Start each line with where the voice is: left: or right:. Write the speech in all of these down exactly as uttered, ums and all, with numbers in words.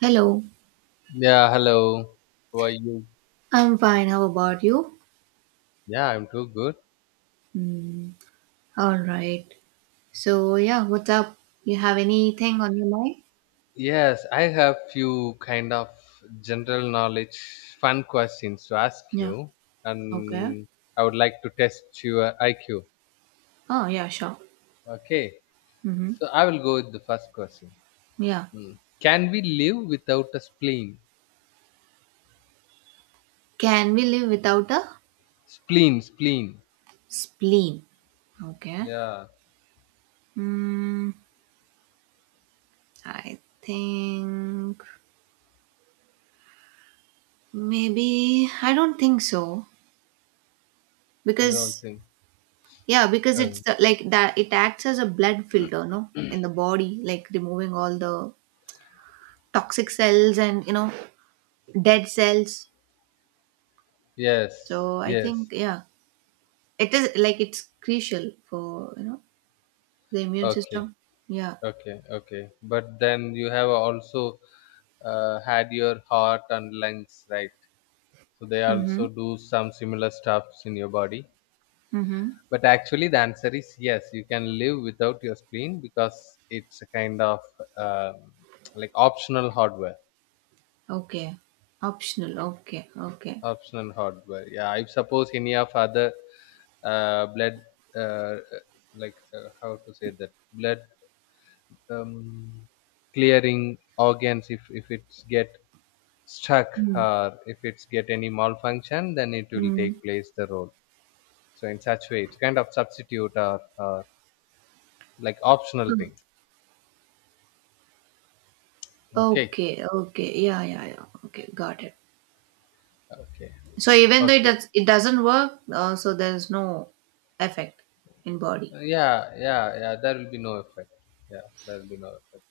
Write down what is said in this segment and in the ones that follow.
right: Hello,
left: Yeah, hello. How are you?
right: I'm fine. How about you?
left: Yeah, I'm too good.
right: Hmm. All right. So, yeah, what's up? You have anything on your mind?
left: Yes, I have few kind of general knowledge fun questions to ask
right: Yeah.
left: you
right: Okay.
left: and I would like to test your I Q.
right: Oh, yeah, sure.
left: Okay.
right: Mm-hmm.
left: So I will go with the first question.
right: Yeah.
left: Hmm. Can we live without a spleen?
right: Can we live without a
left: Spleen, spleen.
right: spleen? Okay.
left: Yeah,
right: Hmm. I think maybe I don't think so
left: you don't
right: because
left: think.
right: yeah because it's
left: Oh,
right: the, like that it acts as a blood filter, no, in the body, like removing all the toxic cells and you know dead cells.
left: yes,
right: So I think
left: yes.
right: yeah, it is like it's crucial for you know the immune
left: Okay,
right: system. Yeah.
left: okay, okay. But then you have also uh, had your heart and lungs, right, so they
right: Mm-hmm.
left: also do some similar stuffs in your body,
right: Mm-hmm.
left: but actually the answer is yes, you can live without your spleen because it's a kind of um, like optional hardware.
right: Okay. Optional. Okay. Okay.
left: Optional hardware, yeah. I suppose any of other uh, blood, uh, uh, like, uh, how to say that, blood um, clearing organs, if if it's get stuck
right: Mm.
left: or if it's get any malfunction, then it will
right: Mm.
left: take place the role. So in such way it's kind of substitute or uh, like optional
right: Huh.
left: thing. Okay,
right: Okay. Okay. Yeah. Yeah. Yeah. Okay. Got it.
left: okay,
right: So even though it
left: okay.
right: does, it doesn't work, uh, so there is no effect in body.
left: Uh, yeah, yeah, yeah, there will be no effect. Yeah, there will be no effect.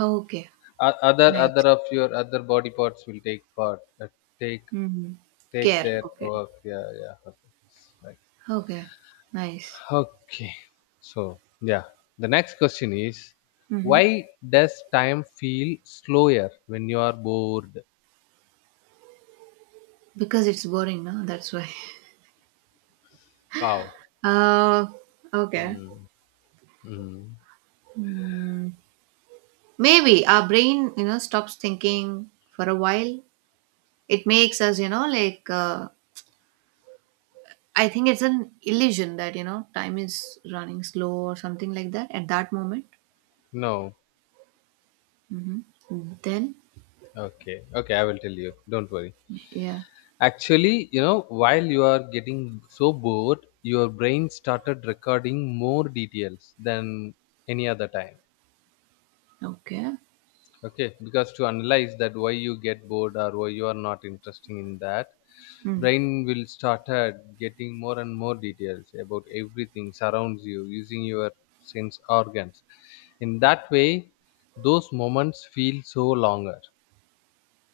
right: Okay.
left: O- other other
right: Nice.
left: of your other body parts will take part, uh, take,
right: Mm-hmm.
left: take
right: Care.
left: their
right: Okay.
left: work. Yeah, yeah, okay, right.
right: Okay. Nice.
left: Okay, so, yeah, the next question is,
right: Mm-hmm.
left: why does time feel slower when you are bored?
right: Because it's boring, no? That's why.
left: Wow.
right: Uh, okay.
left: mm. Mm.
right: Hmm. Maybe our brain, you know, stops thinking for a while. It makes us, you know, like, uh, I think it's an illusion that, you know, time is running slow or something like that at that moment.
left: No.
right: Hmm. Then,
left: Okay, okay, I will tell you. Don't worry.
right: yeah.
left: Actually, you know, while you are getting so bored, your brain started recording more details than any other time.
right: Okay.
left: Okay, because to analyze that why you get bored or why you are not interesting in that,
right: Mm.
left: brain will started getting more and more details about everything surrounds you using your sense organs. In that way, those moments feel so longer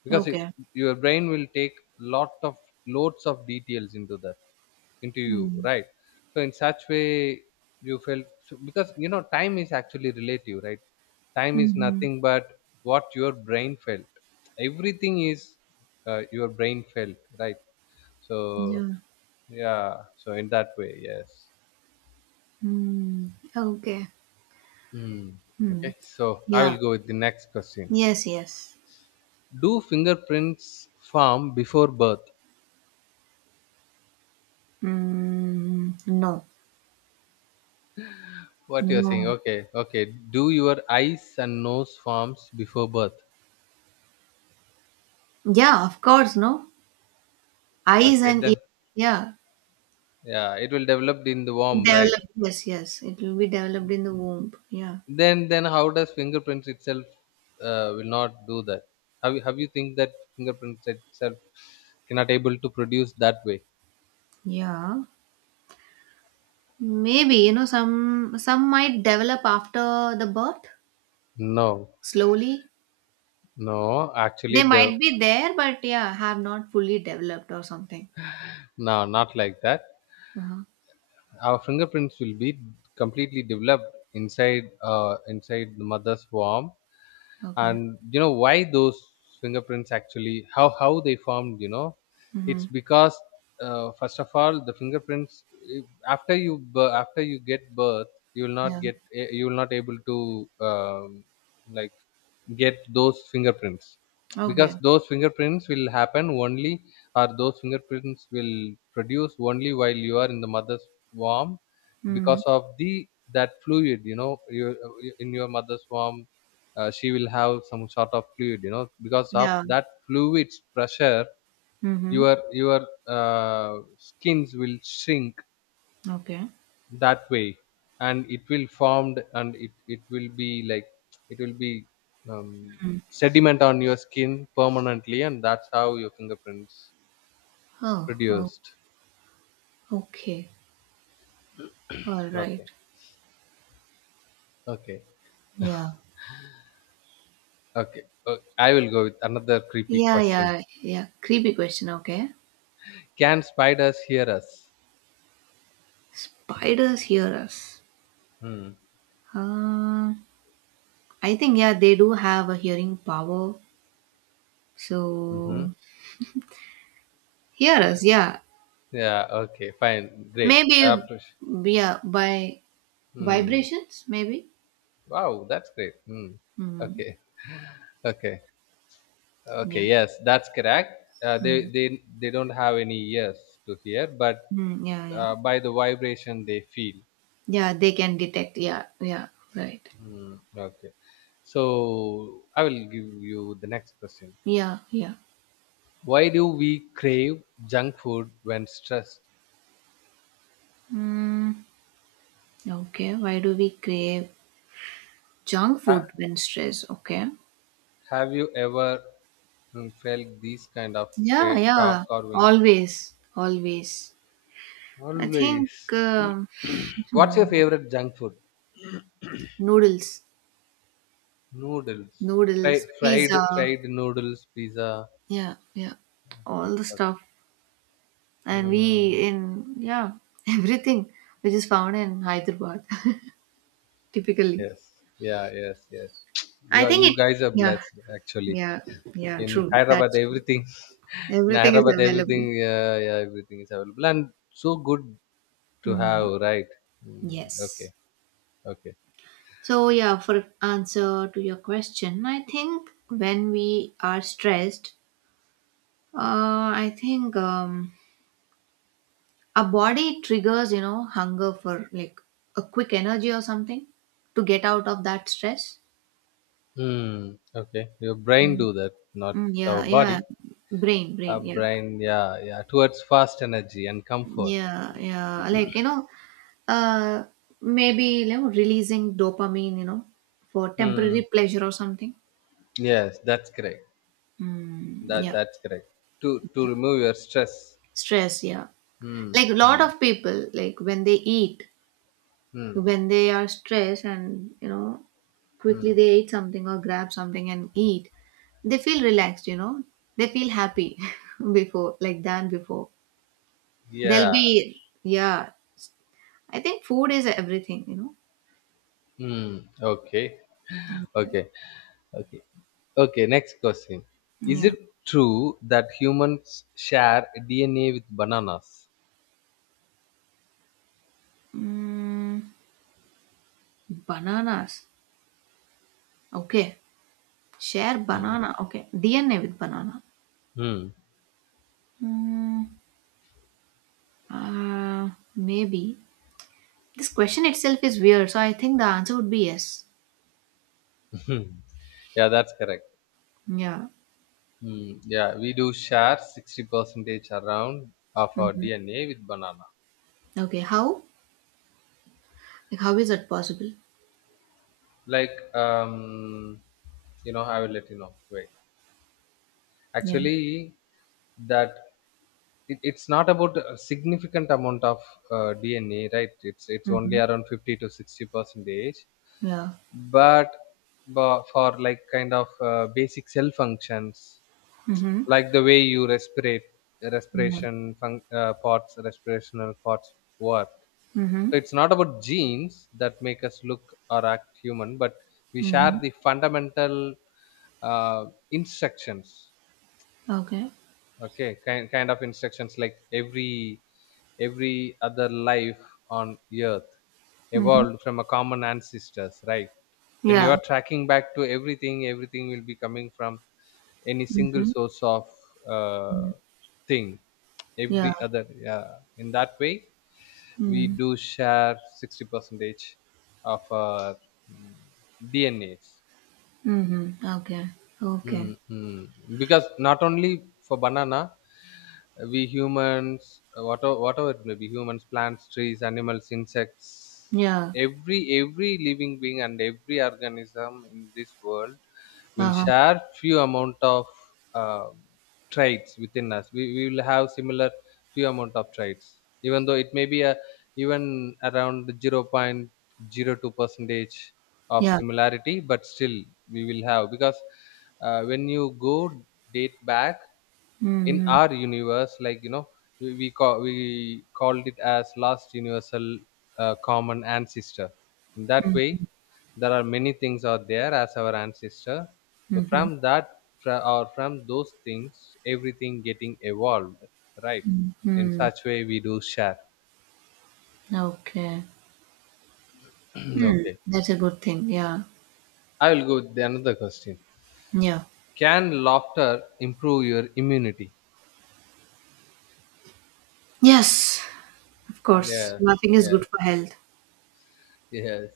left: because it,
right: Okay.
left: your brain will take lot of loads of details into that, into you,
right: Mm.
left: right? So in such way you felt so, because, you know, time is actually relative, right? Time is
right: Mm-hmm.
left: nothing but what your brain felt. Everything is uh, your brain felt, right? So,
right: Yeah.
left: yeah, so in that way, yes.
right: Mm. Okay.
left: Hmm.
right: Mm.
left: Okay, so I will
right: Yeah.
left: go with the next questions.
right: Yes, yes.
left: Do fingerprints form before birth?
right: Mm. No.
left: What you're saying.
right: No.
left: Okay, okay. Do your eyes and nose forms before birth?
right: Yeah, of course, no. Eyes
left: Okay,
right: and ears,
left: then,
right: yeah.
left: yeah, it will develop in the womb, right?
right: Developed, yes, yes. It will be developed in the womb. Yeah.
left: Then then how does fingerprints itself uh, will not do that? Have you have you think that fingerprints itself cannot able to produce that way?
right: Yeah. Maybe, you know, some some might develop after the birth
left: No,
right: slowly.
left: no. Actually,
right: They
left: the
right: might be there, but yeah, have not fully developed or something.
left: no, not like that.
right: Uh-huh.
left: Our fingerprints will be completely developed inside uh, inside the mother's womb,
right: Okay.
left: and you know why those fingerprints actually, how how they formed, you know, it's
right: Mm-hmm.
left: because uh, first of all the fingerprints eh, after you bir- after you get birth, you will not
right: Yeah.
left: get, eh, you will not able to um, like get those fingerprints, because
right: Okay.
left: those fingerprints will happen only, or those fingerprints will produce only while you are in the mother's womb,
right: Mm-hmm.
left: because of the that fluid, you know, you in your mother's womb, uh, she will have some sort of fluid, you know, because of
right: Yeah.
left: that fluid's pressure
right: Mm-hmm.
left: your your uh, skins will shrink
right: Okay.
left: that way, and it will formed, and it, it will be like, it will be um,
right: Mm.
left: sediment on your skin permanently, and that's how your fingerprints
right: Oh, oh,
left: produced.
right: okay. All right.
left: Okay, okay,
right: Yeah.
left: okay. Uh, I will go with another creepy
right: Yeah,
left: question.
right: yeah, yeah. Creepy question. Okay.
left: Can spiders hear us?
right: Spiders hear us.
left: Hmm.
right: Uh, I think yeah, they do have a hearing power,
left: Mm-hmm.
right: so hear us. Yeah,
left: Yeah, okay, fine, great.
right: maybe
left: After-
right: yeah by
left: hmm.
right: vibrations. Maybe.
left: Wow, that's great. hmm.
right: Hmm.
left: Okay, okay. Okay,
right: Yeah.
left: yes, that's correct. Uh, they
right: Mm,
left: they they don't have any ears to hear, but
right: mm, yeah. Yeah.
left: uh, by the vibration they feel.
right: Yeah. They can detect. Yeah. Yeah. Right.
left: Mm, okay, so I will give you the next question.
right: Yeah. Yeah.
left: Why do we crave junk food when stressed?
right: Mm, okay. Why do we crave junk
left: Ha-
right: food when stressed? Okay.
left: have you ever mm, felt these kind of
right: Yeah,
left: cra- cra-
right: yeah,
left: carvings?
right: always, always. I think
left: Always.
right: um,
left: What's your
right: hmm,
left: favorite junk food?
right: noodles,
left: Noodles,
right: noodles,
left: fried fried
right: pizza,
left: fried noodles, pizza.
right: yeah, yeah, all
left: Okay,
right: the
left: okay.
right: stuff. And we
left: Hmm.
right: in, yeah, everything which is found in Hyderabad, typically.
left: Yes, yeah, yes, yes. You
right: I
left: are,
right: think
left: you
right: it,
left: guys are
right: yeah,
left: blessed actually.
right: yeah, yeah,
left: In
right: true.
left: Hyderabad,
right: That's true.
left: everything. In
right: Everything is
left: Hyderabad, everything,
right: available.
left: yeah, yeah, everything is available, and so good to have,
right: Mm,
left: right? Mm, okay,
right: yes.
left: okay.
right: So, yeah, for answer to your question, I think when we are stressed, uh, I think um, our body triggers, you know, hunger for like a quick energy or something to get out of that stress.
left: Hmm. Okay. Your brain
right: Mm.
left: do that, not
right: Mm,
left: our
right: yeah, yeah.
left: body.
right: Brain,
left: Our
right: brain, yeah.
left: brain, yeah, yeah, towards fast energy and comfort.
right: Yeah, yeah. Like, you know, uh maybe you know, releasing dopamine, you know, for temporary
left: Hmm.
right: pleasure or something.
left: Yes, that's correct.
right: Mm,
left: That
right: yeah,
left: that's correct. To to
right: yeah.
left: remove your stress.
right: Stress, yeah.
left: Hmm.
right: Like a lot
left: Hmm.
right: of people, like when they eat,
left: Hmm.
right: when they are stressed and you know quickly
left: Hmm.
right: they eat something or grab something and eat they feel relaxed, you know they feel happy before, like, than before they'll
left: Yeah.
right: be yeah. I think food is everything, you
left: Hmm. Okay.
right: know.
left: Okay, okay, okay. Next question: is
right: Yeah.
left: it true that humans share D N A with bananas?
right: Mm, bananas, okay. Share
left: Hmm.
right: banana, okay. DNA with banana.
left: Hmm.
right: Mm, uh, maybe this question itself is weird, so I think the answer would be yes.
left: Yeah, that's correct.
right: Yeah.
left: Hmm. Yeah, we do share sixty percentage around of our
right: Mhm.
left: D N A with banana.
right: Okay, how. Like, how is that possible?
left: Like, um, you know, I will let you know. Wait,
right: Yeah.
left: actually, that it, it's not about a significant amount of uh, D N A, right? It's it's only
right: Mhm.
left: around fifty to sixty percentage.
right: Yeah.
left: but but for like kind of uh, basic cell functions,
right: Mhm.
left: like the way you respirate,
right: Mhm.
left: respiration fun- uh, parts, respirational parts work,
right: Mhm.
left: so it's not about genes that make us look or act human, but we share
right: Mhm.
left: the fundamental uh, instructions.
right: Okay.
left: Okay, kind, kind of instructions like every every other life on earth
right: Mhm.
left: evolved from a common ancestors, right? When you
right: Yeah.
left: are tracking back to everything, everything will be coming from any single
right: Mhm.
left: source of uh, thing,
right: Yeah.
left: every other, yeah, in that way we
right: Mm.
left: do share sixty percentage of our mm, dnas.
right: Mhm. Okay. Okay.
left: Mm, mm. Because not only for banana, we humans, whatever, whatever it may be, humans, plants, trees, animals, insects,
right: Yeah.
left: every every living being and every organism in this world will
right: Uh-huh.
left: share few amount of uh, traits within us. We, we will have similar few amount of traits, even though it may be a even around zero point zero two percentage of
right: Yeah.
left: similarity, but still we will have, because uh, when you go date back in
right: Mhm.
left: our universe, like, you know, we, we call we called it as last universal uh, common ancestor. In that
right: Mm.
left: way, there are many things are there as our ancestor. So
right: Mhm.
left: from that fro- or from those things everything getting evolved, right? In
right: Mm.
left: such way we do share.
right: Okay. Mm.
left: Okay,
right: That's a good thing. Yeah.
left: I will go with the another question.
right: Yeah.
left: Can laughter improve your immunity?
right: Yes. Of course.
left: Yeah,
right: Laughing is
left: yes,
right: good for health.
left: yes,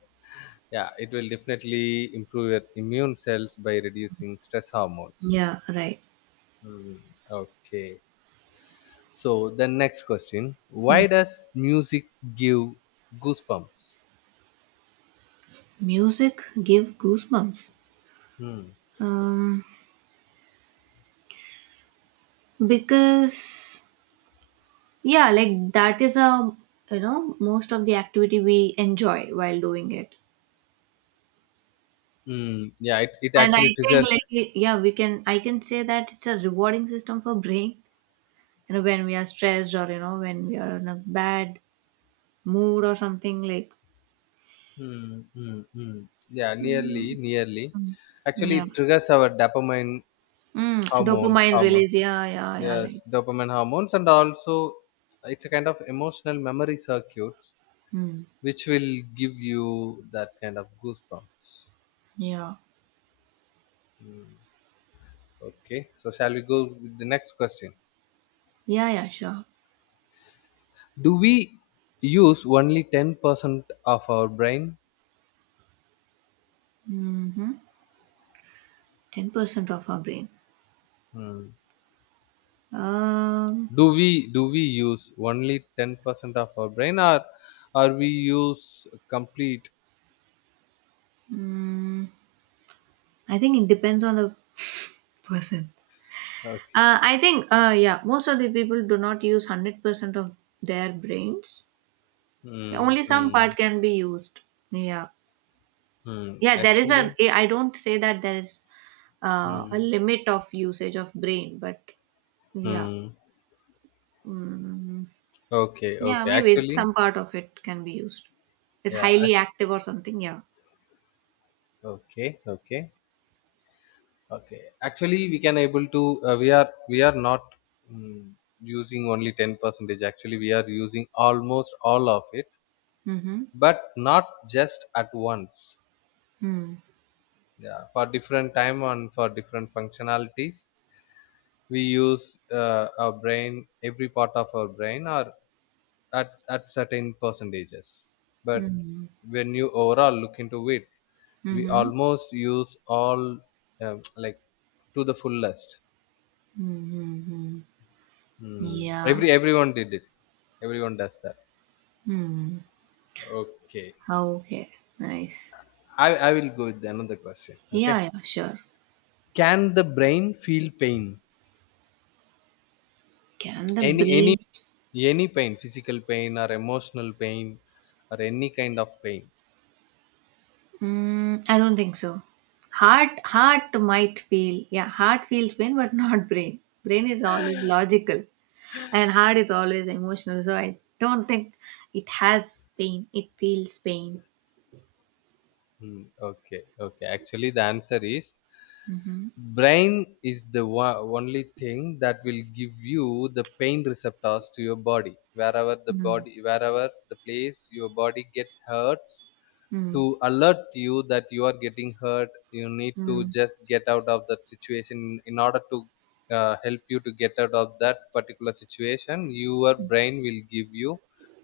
left: yeah, it will definitely improve your immune cells by reducing stress hormones.
right: Yeah, right.
left: Hmm, okay, so the next question,
right: Yeah.
left: why does music give goosebumps?
right: Music give goosebumps.
left: Hmm.
right: Um, because yeah, like that is a you know most of the activity we enjoy while doing it.
left: Hmm. Yeah, it, it
right: And I
left: actually
right: think
left: triggers.
right: like it- yeah, we can I can say that it's a rewarding system for brain. You know when we are stressed or you know when we are in a bad mood or something like
left: Hmm. Hmm. Hmm. Yeah, nearly nearly actually
right: yeah.
left: it triggers our dopamine
right: Mm,
left: hormones
right: dopamine
left: hormone.
right: release. Yeah, yeah, yeah.
left: Yes,
right: Like
left: dopamine hormones, and also it's a kind of emotional memory circuit
right: mm,
left: which will give you that kind of goosebumps.
right: yeah,
left: Mm, okay, so shall we go with the next question?
right: yeah, yeah. Sure.
left: Do we use only ten percent of our brain?
right: Mm-hmm. Ten percent of our brain.
left: Mm.
right: Um,
left: Do we do we use only ten percent of our brain, or or we use complete?
right: mm, I think it depends on the person.
left: Okay.
right: Uh, I think, uh, yeah, most of the people do not use one hundred percent of their brains.
left: Mm,
right: Only some part
left: mm,
right: can be used. Yeah.
left: mm.
right: Yeah, there is a,
left: Actually,
right: I don't say that there is uh, a
left: mm,
right: limit of usage of brain, but yeah.
left: mm.
right: Mm,
left: Okay,
right: yeah,
left: okay.
right: maybe some
left: Actually,
right: part of it can be used. It's
left: yeah. ac-
right: highly active or something. Yeah.
left: Okay, okay. Okay, actually, we can able to, uh, we are we are not mm, using only ten percentage. Actually, we are using almost all of it,
right: Mm-hmm.
left: but not just at once. Yeah, for different time and for different functionalities, we use uh, our brain, every part of our brain, or at at certain percentages. But
right: Mm-hmm.
left: when you overall look into it, we
right: Mm-hmm.
left: almost use all, um, like, to the fullest.
right: Mm-hmm. Mm-hmm.
left: Hmm.
right: Yeah.
left: Every everyone did it. Everyone does that.
right: Mm.
left: Okay.
right: Okay. Nice.
left: I, I will go with another question. Okay.
right: Yeah, yeah, sure.
left: Can the brain feel pain?
right: Can the
left: Any
right: brain?
left: any any pain, physical pain or emotional pain or any kind of pain?
right: Mm, I don't think so. Heart, heart might feel. Yeah, heart feels pain, but not brain. Brain is always logical, and heart is always emotional. So I don't think it has pain. It feels pain.
left: Hmm. Okay. Okay. Actually, the answer is
right: Mm-hmm.
left: brain is the one, only thing that will give you the pain receptors to your body, wherever the
right: Mm,
left: body, wherever the place your body get hurts, to
right: mm,
left: alert you that you are getting hurt, you need to
right: mm,
left: just get out of that situation, in order to uh, help you to get out of that particular situation. Your brain will give you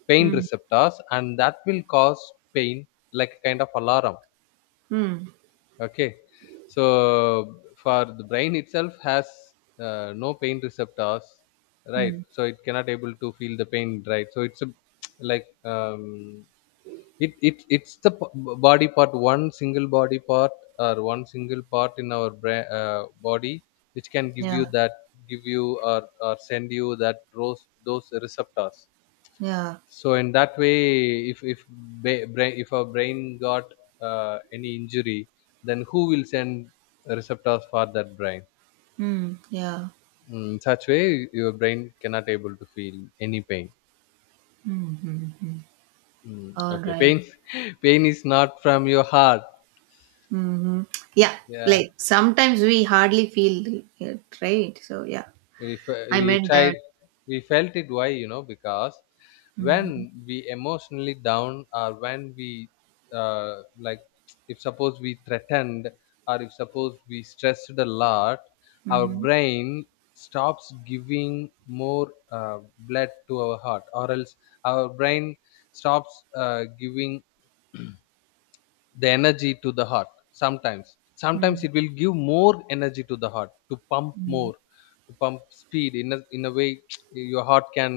left: pain
right: mm,
left: receptors and that will cause pain, like a kind of alarm.
right: mm,
left: Okay, so for the brain itself has uh, no pain receptors, right,
right: mm.
left: so it cannot able to feel the pain, right? So it's a like um, it it it's the p- b- body part, one single body part, or one single part in our bra- uh, body which can give
right: Yeah,
left: you that, give you, or, or send you that those those receptors.
right: yeah,
left: So in that way, if if ba- brain, if our brain got uh, any injury, then who will send receptors for that brain?
right: mm, yeah.
left: Mm, such way your brain cannot able to feel any pain.
right: Mm-hmm.
left: Mm,
right: All
left: okay,
right: right.
left: pain. Pain is not from your heart.
right: Mm-hmm. Yeah,
left: Yeah,
right: like sometimes we hardly feel it, right? So yeah,
left: we fe-
right: I
left: we
right: meant
left: tried
right: that.
left: we felt it, why, you know, because when
right: Mm.
left: we emotionally down or when we uh, like if suppose we threatened, or if suppose we stressed a lot, our
right: Mhm.
left: brain stops giving more uh, blood to our heart, or else our brain stops uh, giving the energy to the heart. Sometimes sometimes
right: Mm.
left: it will give more energy to the heart to pump
right: Mm.
left: more, to pump speed, in a, in a way your heart can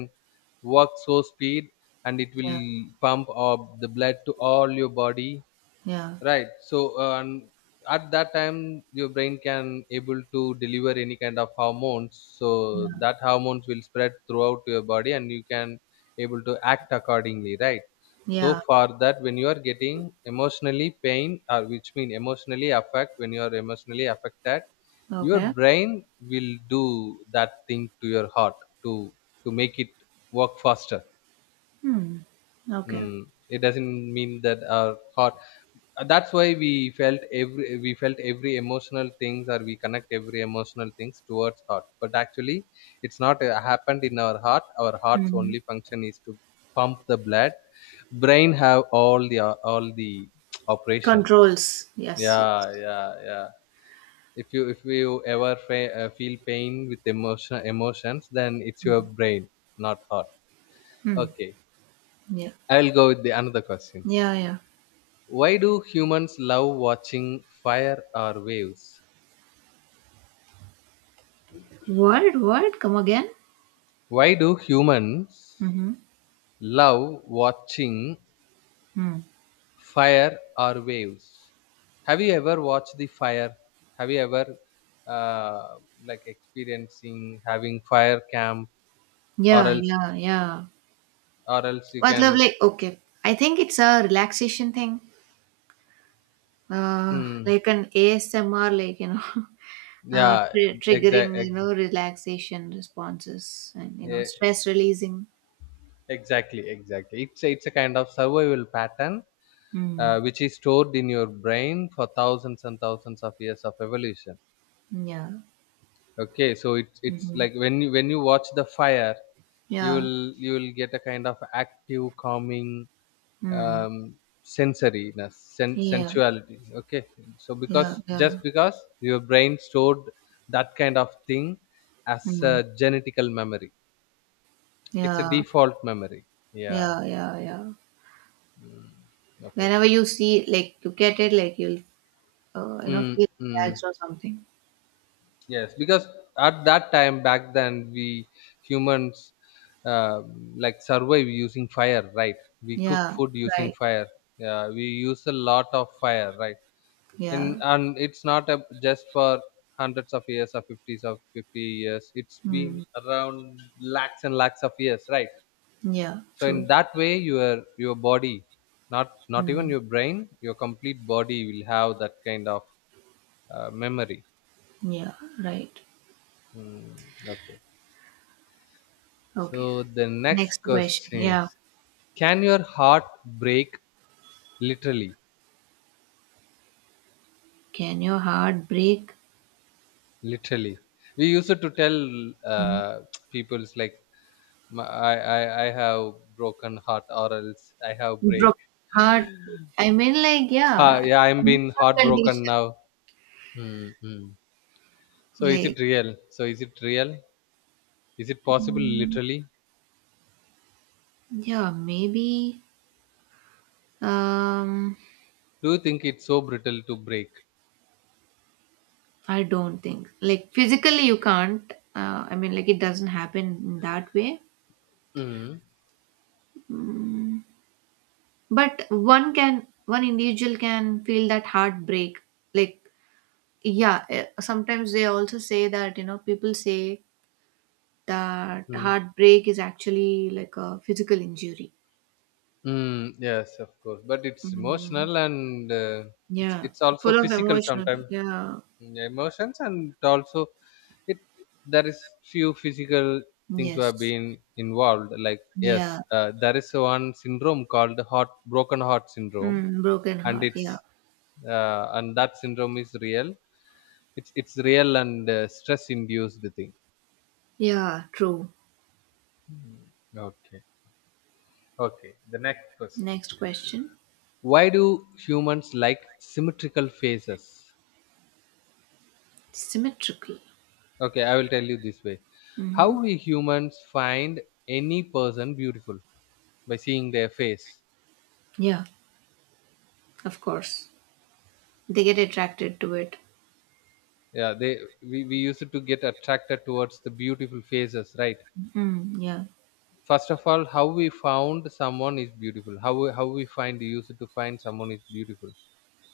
left: work so speed, and it will
right: Yeah.
left: pump up the blood to all your body,
right: Yeah.
left: right? So uh, at That time your brain can able to deliver any kind of hormones, so
right: Yeah.
left: that hormones will spread throughout your body and you can able to act accordingly, right? So
right: Yeah.
left: for that, when you are getting emotionally pain or which mean emotionally affect when you are emotionally affected, your
right: Okay.
left: brain will do that thing to your heart to to make it work faster.
right: Mm. Okay.
left: Mm. It doesn't mean that our heart, uh, that's why we felt every we felt every emotional things, or we connect every emotional things towards heart, but actually it's not uh, happened in our heart. Our heart's only
right: Mhm.
left: function is to pump the blood. Brain have all the uh, all the operations.
right: Controls. Yes. Yes.
left: Yeah. Yeah, yeah. If you if you ever fe- uh, feel pain with emotion emotions, then it's your brain, not heart.
right: Mm.
left: Okay,
right: Yeah.
left: I will go with the another question.
right: Yeah. Yeah.
left: Why do humans love watching fire or waves?
right: What? What? Come again?
left: Why do humans
right: Mm-hmm.
left: love watching
right: Mm.
left: fire or waves? Have you ever watched the fire? Have you ever uh, like experiencing having fire camp, or
right: Yeah.
left: else
right: Yeah. Yeah.
left: or else you
right: मतलब
left: can.
right: like okay, I think it's a relaxation thing. Uh,
left: Mm,
right: like an A S M R, like you know, uh,
left: yeah.
right: tri-
left: exact
right: triggering you
left: ex-
right: know relaxation responses and you know
left: yeah,
right: stress releasing.
left: exactly exactly, it's a- it's a kind of survival pattern, uh,
right: Mm.
left: which is stored in your brain for thousands and thousands of years of evolution.
right: Yeah.
left: Okay, so it's it's
right: Mhm.
left: like when you when you watch the fire, you
right: Yeah.
left: will you will get a kind of active, calming,
right: Mm.
left: um, sensoriness, sen-
right: Yeah.
left: sensuality. Okay, so because
right: Yeah.
left: just
right: Yeah.
left: because your brain stored that kind of thing as a
right: Mm.
left: genetical memory, it's a
right: Yeah.
left: default memory. Yeah.
right: Yeah. Yeah. Yeah.
left: Mm. Okay.
right: Whenever you see, like, look at it, like, you'll, uh, you know,
left: Mm,
right: feel
left: mm.
right: relaxed or something.
left: Yes, because at that time back then we humans, uh, like survive using fire, right? We cook
right: Yeah.
left: food using
right: Right.
left: fire. Yeah, we use a lot of fire, right? In,
right: Yeah.
left: and it's not a, just for hundreds of years or fifties of fifty years. It's been
right: Mm.
left: around lakhs and lakhs of years, right?
right: Yeah.
left: So
right: True.
left: in that way, your your body, not not even
right: Mm.
left: your brain, your complete body will have that kind of uh, memory.
right: Yeah. Right.
left: Mm, okay.
right: Okay.
left: So the
right: Next
left: next
right: question.
left: question
right: Yeah.
left: is, can your heart break literally?
right: Can your heart break?
left: Literally, we used to tell
right: Mm.
left: uh, people's like, "My- I, I I have broken heart, or else I have break.
right: Broke heart. I mean, like,
left: Ha,
right: yeah,
left: yeah, I'm been
right: emotional
left: heartbroken
right: condition.
left: now." Mm-hmm. So is it
right: Like,
left: real? So is it real? Is it possible literally?
right: yeah, maybe. Um.
left: Do you think it's so brittle to break?
right: I don't think like physically you can't. Uh, I mean, like it doesn't happen in that way.
left: Mm-hmm.
right: But one can, one individual can feel that heartbreak. Like yeah, eh, sometimes they also say that you know people say that heartbreak is actually like a physical injury.
left: Mm, yes, of course, but it's
right: Mm,
left: emotional and, uh, it's
right: yeah,
left: it's also
right: full of
left: physical
right: emotional.
left: sometimes.
right: Yeah.
left: Mm, emotions and also it, there is few physical things who have
right: Yes.
left: been involved. Like yes,
right: Yeah.
left: uh, there is one syndrome called heart broken heart syndrome,
right: Mm, broken
left: and
right: heart. Yeah.
left: it's uh, and that syndrome is real. It's it's real, and uh, stress induced thing.
right: Yeah. True.
left: Okay, okay. The next question:
right: Next question.
left: Why do humans like symmetrical faces?
right: Symmetrical.
left: Okay, I will tell you this way.
right: Hmm.
left: How we humans find any person beautiful by seeing their face.
right: Yeah. Of course, they get attracted to it.
left: Yeah, they we, we used to get attracted towards the beautiful faces, right?
right: Mm, yeah.
left: First of all, how we found someone is beautiful. How we, how we find used to find someone is beautiful.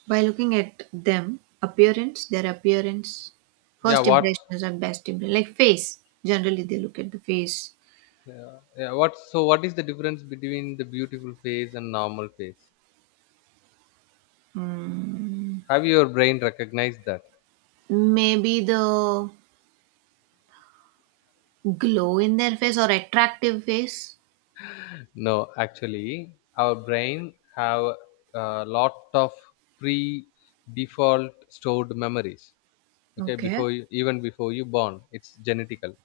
right: By looking at them, appearance, their appearance,
left: Yeah,
right: first
left: what
right: impressions are best impression. Like face, generally they look at the face.
left: yeah, yeah, what so what is the difference between the beautiful face and normal face?
right: Mm,
left: Have your brain recognized that?
right: maybe the glow in their face or attractive face.
left: No, actually, our brain have a lot of pre-default stored memories. Okay,
right: Okay.
left: before you, even before you born, it's genetical.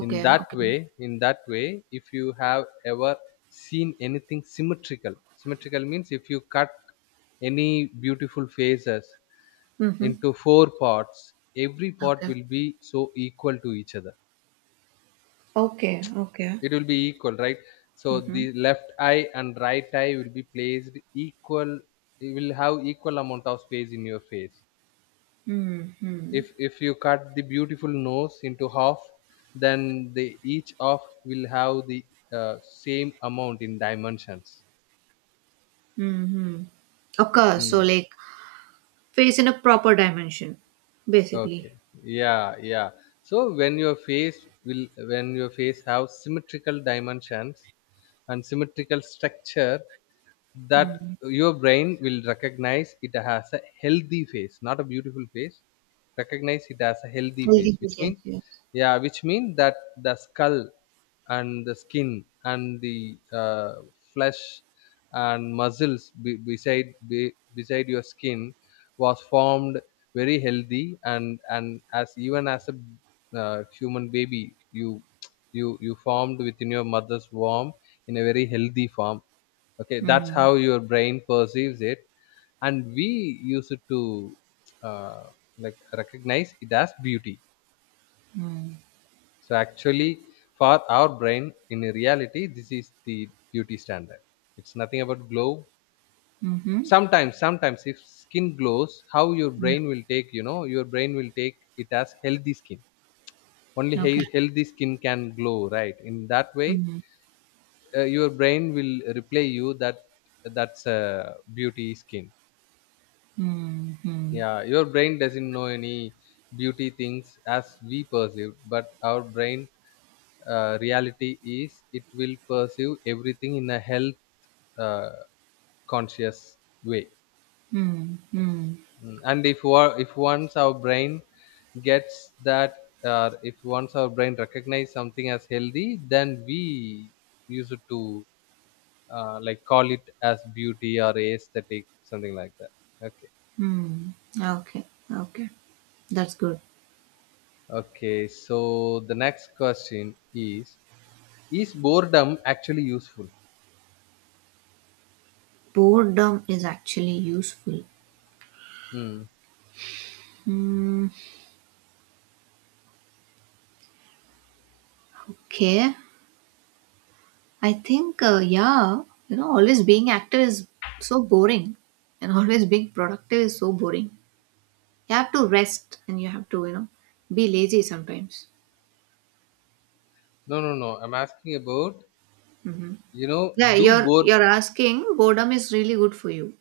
left: In that
right: Okay.
left: way, in that way, if you have ever seen anything symmetrical. Symmetrical means if you cut any beautiful faces
right: Mm-hmm.
left: into four parts, every part
right: Okay.
left: will be so equal to each other,
right: Okay. Okay.
left: it will be equal, right? So
right: Mm-hmm.
left: the left eye and right eye will be placed equal. It will have equal amount of space in your face.
right: Mm-hmm.
left: If if you cut the beautiful nose into half, then the each of will have the, uh, same amount in dimensions.
right: Mm-hmm. Okay. So
left: Mm.
right: like face in a proper dimension, basically.
left: Okay, yeah, yeah. So when your face will when your face have symmetrical dimensions and symmetrical structure, that your brain will recognize it has a healthy face, not a beautiful face. Recognize it as a healthy
right: Healthy
left: face,
right: food,
left: which
right: yes,
left: mean,
right: yes.
left: yeah, which mean that the skull and the skin and the, uh, flesh and muscles, be, beside be, beside your skin was formed very healthy, and and as even as a uh, human baby, you you you formed within your mother's womb in a very healthy form. Okay, that's
right: Mm,
left: how your brain perceives it, and we use it to uh, like recognize it as beauty.
right: mm,
left: So actually, for our brain, in reality, this is the beauty standard. It's nothing about glow.
right: mm-hmm.
left: Sometimes sometimes if skin glows, how your
right: Yeah.
left: brain will take you know your brain will take it as healthy skin. Only
right: Okay.
left: he- healthy skin can glow, right? In that way,
right: Mm,
left: uh, your brain will replay you that that's a beauty skin.
right: mm, mm,
left: Yeah, your brain doesn't know any beauty things as we perceive, but our brain, uh, reality is it will perceive everything in a health, uh, conscious way.
right: mm, mm,
left: Mm. And if wa- if once our brain gets that, uh, if once our brain recognize something as healthy, then we use it to uh, like call it as beauty or aesthetic, something like that. Okay.
right: mm. Okay. Okay. That's good.
left: Okay, so the next question is Is boredom actually useful?
right: Boredom is actually useful.
left: Hmm.
right: Hmm, okay. I think, uh, yeah, you know, always being active is so boring, and always being productive is so boring. You have to rest, and you have to, you know, be lazy sometimes.
left: No, no, no. I'm asking about, you know
right: Yeah,
left: do
right: you're
left: bored.
right: you're asking boredom is really good for you.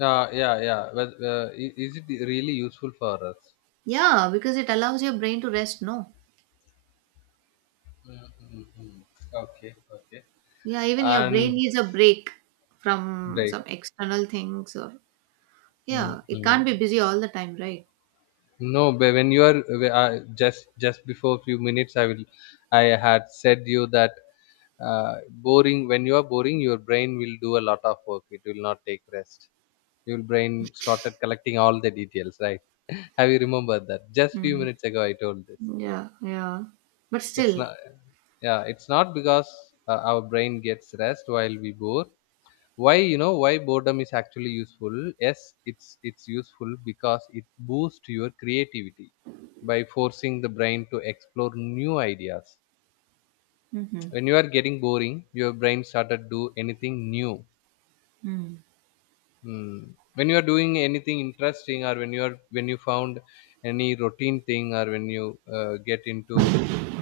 left: Uh, yeah, yeah. But uh, i- is it really useful for us?
right: Yeah, because it allows your brain to rest, no?
left: Mm, mm, mm. Okay, okay.
right: Yeah, even your brain
left: And
right: needs a break from
left: break.
right: some external things or
left: Mm,
right: yeah, it can't be
left: mm.
right: busy all the time, right?
left: No, but when you are, uh, just just before few minutes, I will. I had said you that uh, boring. When you are boring, your brain will do a lot of work. It will not take rest. Your brain started collecting all the details. Right? Have you remembered that? Just few
right: Mm.
left: minutes ago, I told this.
right: Yeah, yeah. But
left: It's
right: still.
left: not. Yeah, it's not because uh, our brain gets rest while we bore. Why, you know why boredom is actually useful? Yes, it's it's useful because it boosts your creativity by forcing the brain to explore new ideas.
right: Mm-hmm.
left: When you are getting boring, your brain started do anything new.
right: Mm.
left: Hmm. When you are doing anything interesting, or when you are when you found any routine thing, or when you uh, get into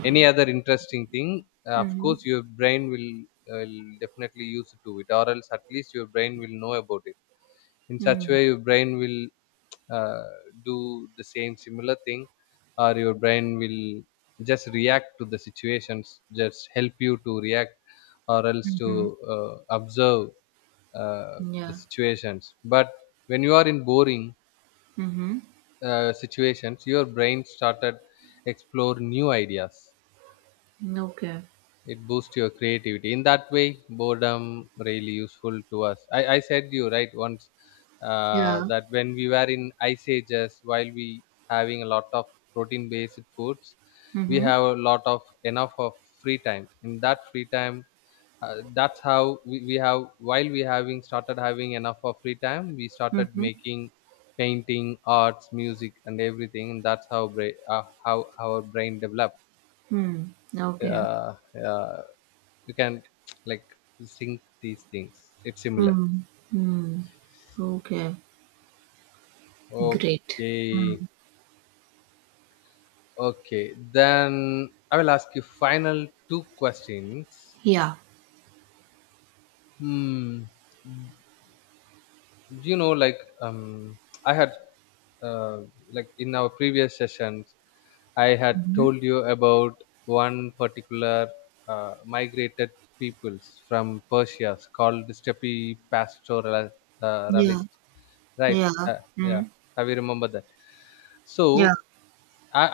left: any other interesting thing, uh, of
right: Mm-hmm.
left: course your brain will, will definitely use to it, or else at least your brain will know about it. In such
right: Mm.
left: way your brain will uh, do the same similar thing, or your brain will just react to the situations, just help you to react, or else to
right: Mm-hmm.
left: uh, observe uh, the
right: Yeah.
left: situations. But when you are in boring,
right: Mm-hmm.
left: uh, situations, your brain started explore new ideas.
right: Okay.
left: It boosts your creativity. In that way, boredom really useful to us. I, I said you right once, uh,
right: Yeah.
left: that when we were in ice ages, while we having a lot of protein based foods, we
right: Mm-hmm.
left: have a lot of enough of free time. In that free time, uh, that's how we, we have while we having started having enough of free time, we started
right: Mm-hmm.
left: making painting, arts, music, and everything. And that's how bra- uh, how our brain developed.
right: Mm. Okay.
left: uh, uh, you can, like, sync these things, it's similar.
right: Mm. Mm. Okay. Great.
left: Okay.
right: Mm.
left: Okay, then I will ask you final two questions.
right: Yeah.
left: hmm you know like, um I had uh, like in our previous sessions I had
right: Mm-hmm.
left: told you about one particular uh, migrated peoples from Persia, called the steppe pastoralists, uh,
right: Yeah.
left: realist, right?
right: Yeah.
left: uh, yeah,
right: Mm.
left: have you remembered that? So
right: Yeah.
left: I,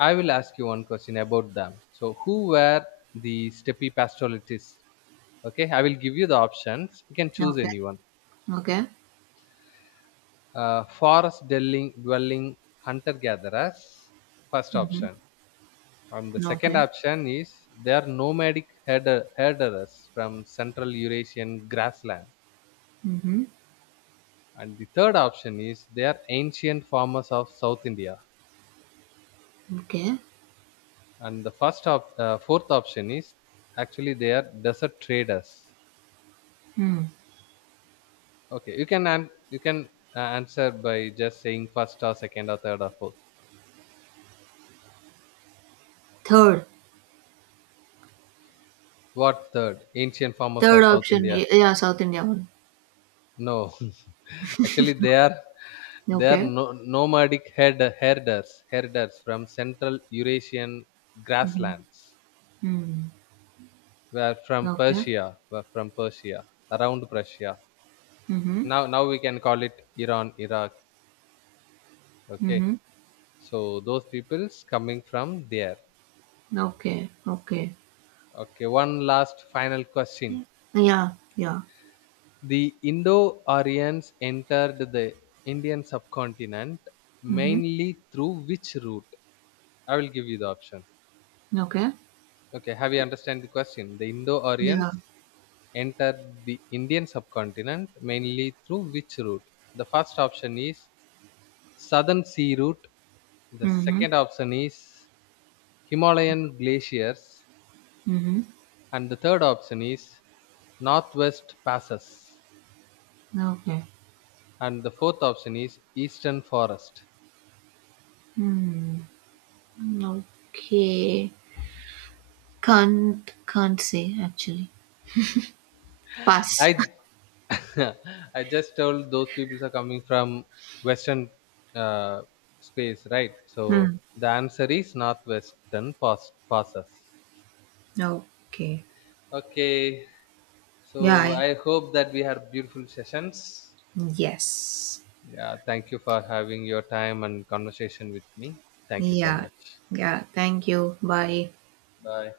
left: I will ask you one question about them. So who were the steppe pastoralists? Okay, I will give you the options. You can choose
right: Okay.
left: anyone.
right: Okay.
left: Uh, forest dwelling, dwelling hunter gatherers. First
right: Mm-hmm.
left: option. And the
right: Okay.
left: second option is, they are nomadic herder, herderers from Central Eurasian grassland.
right: Mm-hmm.
left: And the third option is, they are ancient farmers of South India.
right: Okay.
left: And the first op- uh, fourth option is, actually they are desert traders.
right: Hmm.
left: Okay, you can an- you can uh, answer by just saying first or second or third or fourth.
right: Third.
left: What third? Ancient farmers
right: Third
left: of South
right: option.
left: India.
right: y- Yeah, South India one.
left: No, actually they are they are
right: Okay.
left: no, nomadic herd, herders herders from Central Eurasian
right: Mm-hmm.
left: grasslands.
right: Hmm.
left: Were from
right: Okay.
left: Persia. Were from Persia, around Persia.
right: Mm-hmm.
left: Now now we can call it Iran, Iraq. Okay,
right: Mm-hmm.
left: so those peoples coming from there.
right: Okay. Okay.
left: Okay, one last final question.
right: Yeah. Yeah.
left: The Indo Aryans entered the Indian subcontinent
right: Mm-hmm.
left: mainly through which route? I will give you the option.
right: Okay.
left: Okay, have you understand the question? The Indo
right: Yeah.
left: Aryans entered the Indian subcontinent mainly through which route? The first option is Southern Sea Route, the
right: Mm-hmm.
left: second option is Himalayan glaciers,
right: Mm-hmm.
left: and the third option is Northwest Passes,
right: Okay.
left: and the fourth option is Eastern Forest.
right: Hmm. Okay. Can't can't say actually. Pass.
left: I I just told those people are coming from western, uh, space, right? So
right: Hmm.
left: the answer is northwestern pass- passes.
right: Okay.
left: Okay, so
right: Yeah.
left: I hope that we had beautiful sessions.
right: Yes.
left: Yeah, thank you for having your time and conversation with me. Thank you so
right: Yeah.
left: much.
right: Yeah. Thank you. Bye.
left: Bye.